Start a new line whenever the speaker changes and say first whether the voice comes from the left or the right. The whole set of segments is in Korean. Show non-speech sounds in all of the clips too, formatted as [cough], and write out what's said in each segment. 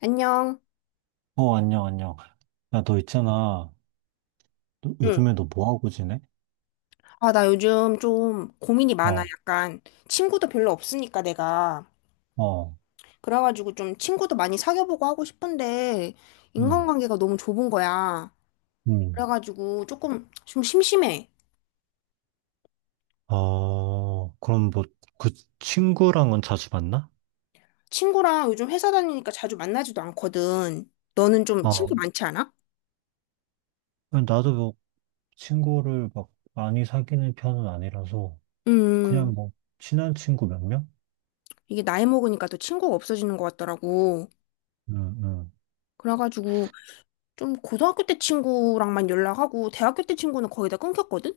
left: 안녕.
right: 어, 안녕, 안녕. 야, 너 있잖아. 너,
left: 응,
right: 요즘에 너 뭐 하고 지내?
left: 아, 나 요즘 좀 고민이 많아.
right: 어,
left: 약간 친구도 별로 없으니까 내가.
right: 어,
left: 그래가지고 좀 친구도 많이 사귀어보고 하고 싶은데
right: 음,
left: 인간관계가 너무 좁은 거야.
right: 음.
left: 그래가지고 조금 좀 심심해.
right: 어, 그럼 뭐, 그 친구랑은 자주 만나?
left: 친구랑 요즘 회사 다니니까 자주 만나지도 않거든. 너는 좀
right: 어,
left: 친구 많지 않아?
right: 나도 뭐, 친구를 막 많이 사귀는 편은 아니라서,
left: 음,
right: 그냥 뭐, 친한 친구 몇 명?
left: 이게 나이 먹으니까 또 친구가 없어지는 것 같더라고.
right: 응, 응.
left: 그래가지고 좀 고등학교 때 친구랑만 연락하고 대학교 때 친구는 거의 다 끊겼거든?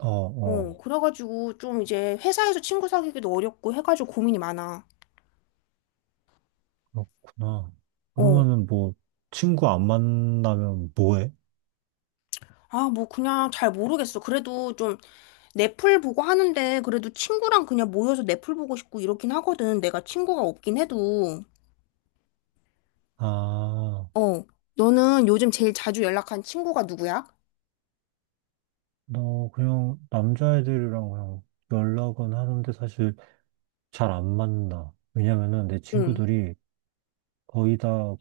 right: 어, 어,
left: 어, 그래가지고 좀 이제 회사에서 친구 사귀기도 어렵고 해가지고 고민이 많아.
right: 그렇구나.
left: 어.
right: 그러면은 뭐, 친구 안 만나면 뭐 해?
left: 아, 뭐 그냥 잘 모르겠어. 그래도 좀 넷플 보고 하는데 그래도 친구랑 그냥 모여서 넷플 보고 싶고 이렇긴 하거든. 내가 친구가 없긴 해도.
right: 아,
left: 어. 너는 요즘 제일 자주 연락한 친구가 누구야?
right: 너 그냥 남자애들이랑 그냥 연락은 하는데 사실 잘 안 만나. 왜냐면은 내
left: 응,
right: 친구들이 거의 다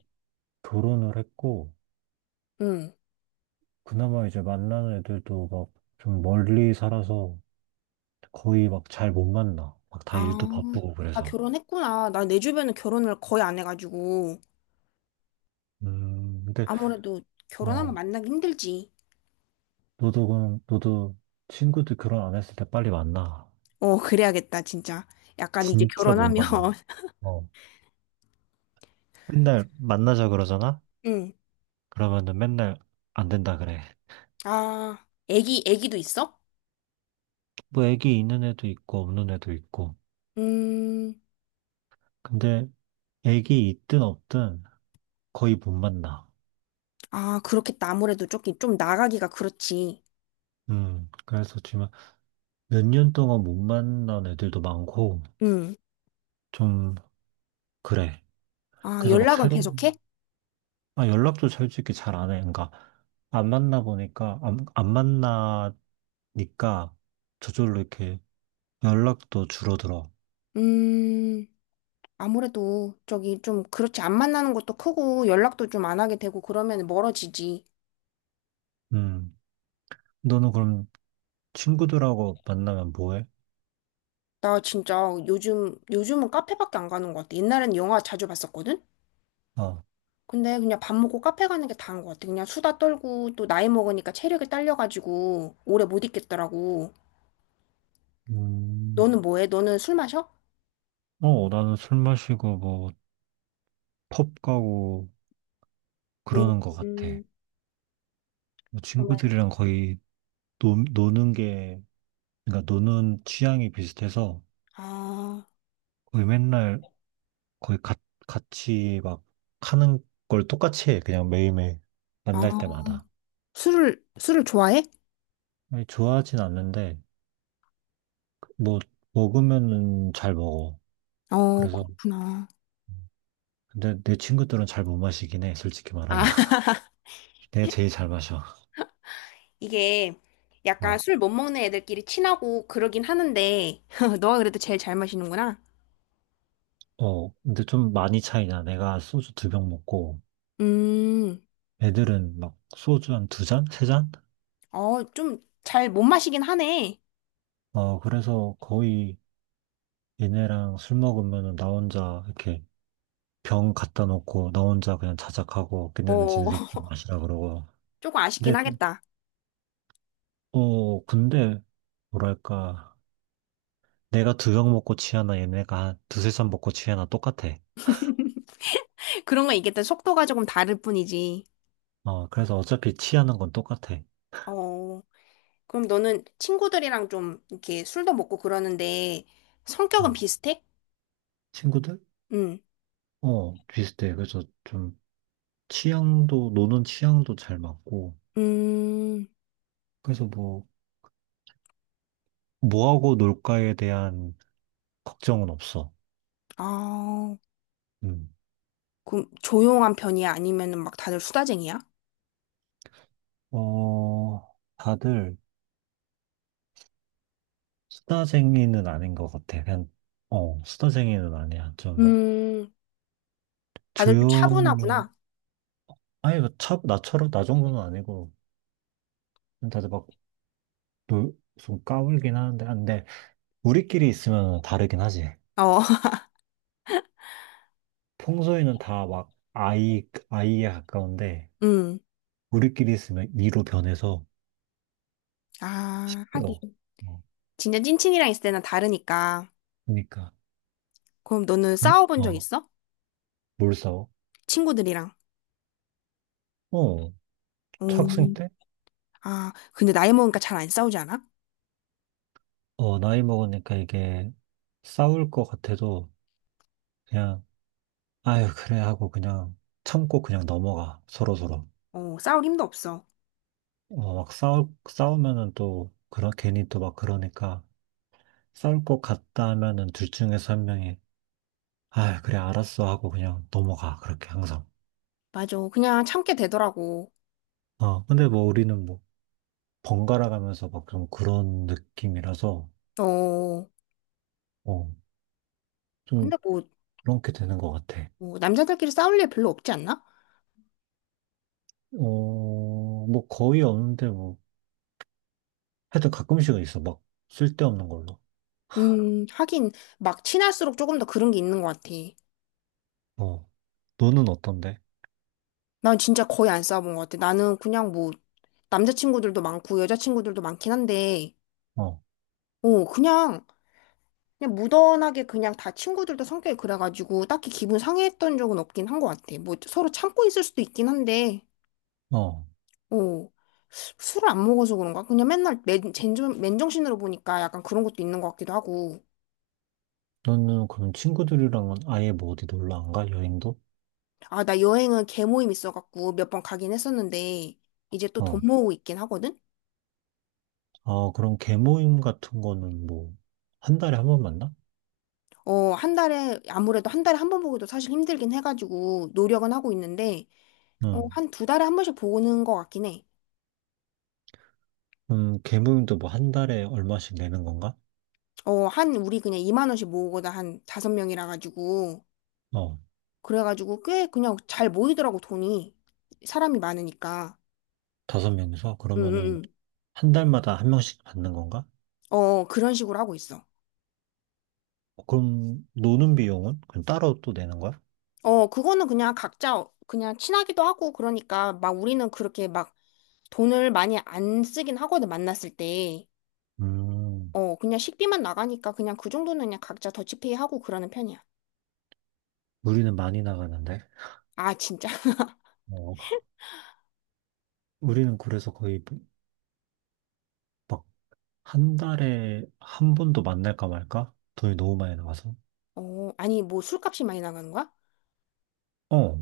right: 결혼을 했고,
left: 응.
right: 그나마 이제 만나는 애들도 막 좀 멀리 살아서 거의 막 잘 못 만나. 막 다
left: 아,
right: 일도 바쁘고
left: 아
right: 그래서.
left: 결혼했구나. 나 내 주변은 결혼을 거의 안 해가지고.
right: 근데,
left: 아무래도 결혼하면
right: 어,
left: 만나기 힘들지.
right: 너도, 너도 친구들 결혼 안 했을 때 빨리 만나.
left: 어, 그래야겠다, 진짜. 약간 이제
right: 진짜 못
left: 결혼하면.
right: 만나.
left: [laughs]
right: 어, 맨날 만나자 그러잖아?
left: 응.
right: 그러면은 맨날 안 된다 그래.
left: 아, 애기도 있어?
right: 뭐 애기 있는 애도 있고 없는 애도 있고.
left: 음,
right: 근데 애기 있든 없든 거의 못 만나.
left: 아, 그렇겠다. 아무래도 좀 나가기가 그렇지.
right: 그래서 지금 몇 년 동안 못 만난 애들도 많고,
left: 음,
right: 좀, 그래.
left: 아,
right: 그래서 막
left: 연락은
right: 새로운,
left: 계속해?
right: 아, 연락도 솔직히 잘 안 해. 그러니까, 안 만나 보니까, 안 만나니까, 저절로 이렇게 연락도 줄어들어.
left: 음, 아무래도 저기 좀 그렇지. 안 만나는 것도 크고 연락도 좀 안 하게 되고 그러면 멀어지지.
right: 음, 너는 그럼 친구들하고 만나면 뭐 해?
left: 나 진짜 요즘은 카페밖에 안 가는 것 같아. 옛날엔 영화 자주 봤었거든?
right: 아,
left: 근데 그냥 밥 먹고 카페 가는 게 다인 것 같아. 그냥 수다 떨고 또 나이 먹으니까 체력이 딸려가지고 오래 못 있겠더라고.
right: 음,
left: 너는 뭐 해? 너는 술 마셔?
right: 어, 나는 술 마시고, 뭐, 펍 가고,
left: 음.
right: 그러는 것 같아. 뭐
left: 그러면
right: 친구들이랑 거의, 노는 게 그러니까 노는 취향이 비슷해서
left: 아,
right: 거의 맨날 거의 가- 같이 막 하는 걸 똑같이 해. 그냥 매일매일 만날
left: 아,
right: 때마다.
left: 술을 좋아해?
right: 아니, 좋아하진 않는데 뭐 먹으면은 잘 먹어.
left: 어,
right: 그래서
left: 그렇구나.
right: 근데 내 친구들은 잘 못 마시긴 해. 솔직히 말하면
left: 아,
right: [laughs]
left: [laughs]
right: 내가 제일 잘 마셔.
left: 이게 약간
right: 아,
left: 술 못 먹는 애들끼리 친하고 그러긴 하는데 [laughs] 너가 그래도 제일 잘 마시는구나.
right: 어, 근데 좀 많이 차이나. 내가 소주 2병 먹고
left: 음,
right: 애들은 막 소주 한 두 잔, 세 잔?
left: 어, 좀 잘 못 마시긴 하네.
right: 어, 그래서 거의 얘네랑 술 먹으면은 나 혼자 이렇게 병 갖다 놓고 나 혼자 그냥 자작하고 걔네는
left: 어,
right: 지네들끼리
left: [laughs]
right: 마시라 그러고
left: 조금 아쉽긴
right: 근데 또
left: 하겠다.
right: 어, 근데 뭐랄까 내가 2병 먹고 취하나 얘네가 한 두세 잔 먹고 취하나 똑같아.
left: [laughs] 그런 거 있겠다. 속도가 조금 다를 뿐이지.
right: 어, 그래서 어차피 취하는 건 똑같아.
left: 어, 그럼 너는 친구들이랑 좀 이렇게 술도 먹고 그러는데 성격은
right: 어,
left: 비슷해?
right: 친구들?
left: 응.
right: 어, 비슷해. 그래서 좀 취향도 노는 취향도 잘 맞고
left: 음,
right: 그래서 뭐 뭐하고 놀까에 대한 걱정은 없어.
left: 아.
right: 음.
left: 그 조용한 편이야? 아니면은 막 다들 수다쟁이야?
right: 어, 다들 수다쟁이는 아닌 것 같아. 그냥, 어, 수다쟁이는 아니야. 좀,
left: 음, 다들 좀
right: 조용히,
left: 차분하구나.
right: 아니, 나처럼, 나 정도는 아니고, 다들 막, 좀 까불긴 하는데, 아, 근데, 우리끼리 있으면 다르긴 하지.
left: 어, [laughs]
right: 평소에는 다 막, 아이에 가까운데,
left: 음.
right: 우리끼리 있으면 이로 변해서
left: 아,
right: 시끄러워.
left: 하긴.
right: 어,
left: 진짜 찐친이랑 있을 때는 다르니까.
right: 그러니까,
left: 그럼 너는
right: 음,
left: 싸워본 적
right: 어,
left: 있어?
right: 뭘 싸워?
left: 친구들이랑.
right: 어, 학생
left: 음.
right: 때?
left: 아, 근데 나이 먹으니까 잘 안 싸우지 않아?
right: 어, 나이 먹으니까 이게 싸울 것 같아도, 그냥 아유, 그래 하고 그냥 참고 그냥 넘어가. 서로서로.
left: 어, 싸울 힘도 없어.
right: 어, 막 싸우면은 또, 그런, 괜히 또 막 그러니까, 싸울 것 같다 하면은 둘 중에서 한 명이, 아유, 그래, 알았어 하고 그냥 넘어가. 그렇게 항상.
left: 맞아. 그냥 참게 되더라고.
right: 어, 근데 뭐 우리는 뭐, 번갈아 가면서 막 좀 그런 느낌이라서,
left: 어,
right: 어, 좀
left: 근데 뭐,
right: 그렇게 되는 것 같아.
left: 뭐 남자들끼리 싸울 일 별로 없지 않나?
right: 어, 뭐 거의 없는데 뭐, 하여튼 가끔씩은 있어. 막, 쓸데없는 걸로.
left: 하긴, 막 친할수록 조금 더 그런 게 있는 것 같아.
right: 어, 너는 어떤데?
left: 난 진짜 거의 안 싸워본 것 같아. 나는 그냥 뭐, 남자친구들도 많고 여자친구들도 많긴 한데,
right: 어,
left: 어, 그냥, 그냥 무던하게 그냥 다 친구들도 성격이 그래가지고 딱히 기분 상해했던 적은 없긴 한 것 같아. 뭐 서로 참고 있을 수도 있긴 한데,
right: 어.
left: 어, 술을 안 먹어서 그런가? 그냥 맨날 맨정신으로 보니까 약간 그런 것도 있는 것 같기도 하고.
right: 너는 그럼 친구들이랑은 아예 뭐 어디 놀러 안 가? 여행도?
left: 아, 나 여행은 개모임 있어갖고 몇 번 가긴 했었는데, 이제 또 돈
right: 어.
left: 모으고 있긴 하거든?
right: 아, 그럼 개모임 같은 거는 뭐, 한 달에 한 번 만나?
left: 어, 한 달에, 아무래도 한 달에 한 번 보기도 사실 힘들긴 해가지고 노력은 하고 있는데, 어,
right: 응.
left: 한 두 달에 한 번씩 보는 것 같긴 해.
right: 개모임도 뭐 한 달에 얼마씩 내는 건가?
left: 어, 한, 우리 그냥 2만 원씩 모으거나 한 다섯 명이라 가지고.
right: 어.
left: 그래가지고 꽤 그냥 잘 모이더라고, 돈이. 사람이 많으니까.
right: 다섯 명이서?
left: 응,
right: 그러면은
left: 응,
right: 한 달마다 한 명씩 받는 건가?
left: 응. 어, 그런 식으로 하고 있어.
right: 어, 그럼 노는 비용은? 그럼 따로 또 내는 거야?
left: 어, 그거는 그냥 각자 그냥 친하기도 하고 그러니까 막 우리는 그렇게 막 돈을 많이 안 쓰긴 하거든, 만났을 때.
right: 음,
left: 어, 그냥 식비만 나가니까 그냥 그 정도는 그냥 각자 더치페이 하고 그러는 편이야.
right: 우리는 많이 나가는데.
left: 아, 진짜? [laughs]
right: 어, 우리는 그래서 거의 막 한 달에 한 번도 만날까 말까? 돈이 너무 많이 나가서.
left: 어, 아니, 뭐 술값이 많이 나가는 거야?
right: 어,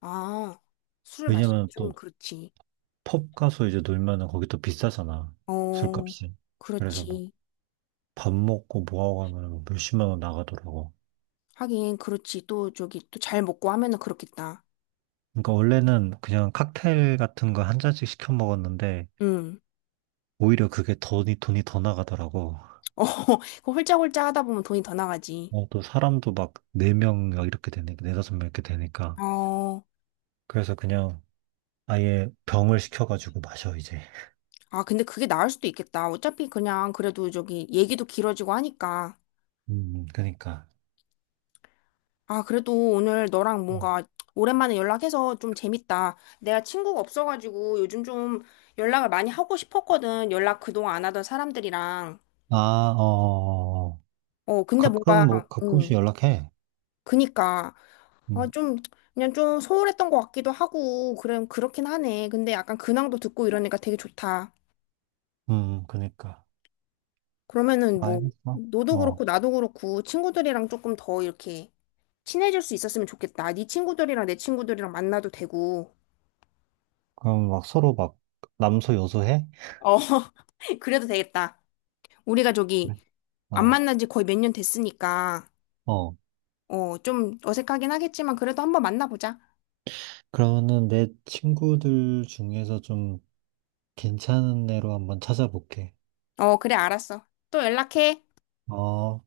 left: 아, 술을 마시면
right: 왜냐면
left: 좀
right: 또
left: 그렇지.
right: 펍 가서 이제 놀면은 거기 또 비싸잖아.
left: 어,
right: 술값이. 그래서 막
left: 그렇지.
right: 밥 먹고 뭐하고 하면은 뭐 몇십만 원 나가더라고.
left: 하긴, 그렇지. 또 저기, 또 잘 먹고 하면은 그렇겠다.
right: 그러니까 원래는 그냥 칵테일 같은 거 한 잔씩 시켜 먹었는데
left: 응.
right: 오히려 그게 돈이 더 나가더라고.
left: 어, [laughs] 그 홀짝홀짝 하다 보면 돈이 더 나가지.
right: 어, 또 사람도 막 4명 이렇게 되니까, 4~5명 이렇게 되니까.
left: 어,
right: 그래서 그냥 아예 병을 시켜가지고 마셔, 이제.
left: 아, 근데 그게 나을 수도 있겠다. 어차피 그냥 그래도 저기 얘기도 길어지고 하니까.
right: 그니까.
left: 아, 그래도 오늘 너랑 뭔가 오랜만에 연락해서 좀 재밌다. 내가 친구가 없어가지고 요즘 좀 연락을 많이 하고 싶었거든. 연락 그동안 안 하던 사람들이랑.
right: 아, 어, 어, 어. 어.
left: 어, 근데
right: 가끔
left: 뭔가,
right: 뭐 가끔씩
left: 어,
right: 연락해.
left: 그니까 아,
right: 음,
left: 좀 그냥 좀 소홀했던 것 같기도 하고 그럼 그렇긴 하네. 근데 약간 근황도 듣고 이러니까 되게 좋다.
right: 그니까.
left: 그러면은 뭐
right: 알겠어.
left: 너도
right: 어.
left: 그렇고 나도 그렇고 친구들이랑 조금 더 이렇게 친해질 수 있었으면 좋겠다. 네 친구들이랑 내 친구들이랑 만나도 되고.
right: 그럼 막 서로 막 남소 여소해?
left: 어, [laughs] 그래도 되겠다. 우리가 저기 안
right: 어,
left: 만난 지 거의 몇 년 됐으니까
right: 어.
left: 어, 좀 어색하긴 하겠지만 그래도 한번 만나보자.
right: 그러면은 내 친구들 중에서 좀 괜찮은 애로 한번 찾아볼게.
left: 어, 그래 알았어. 또 연락해.
right: 어.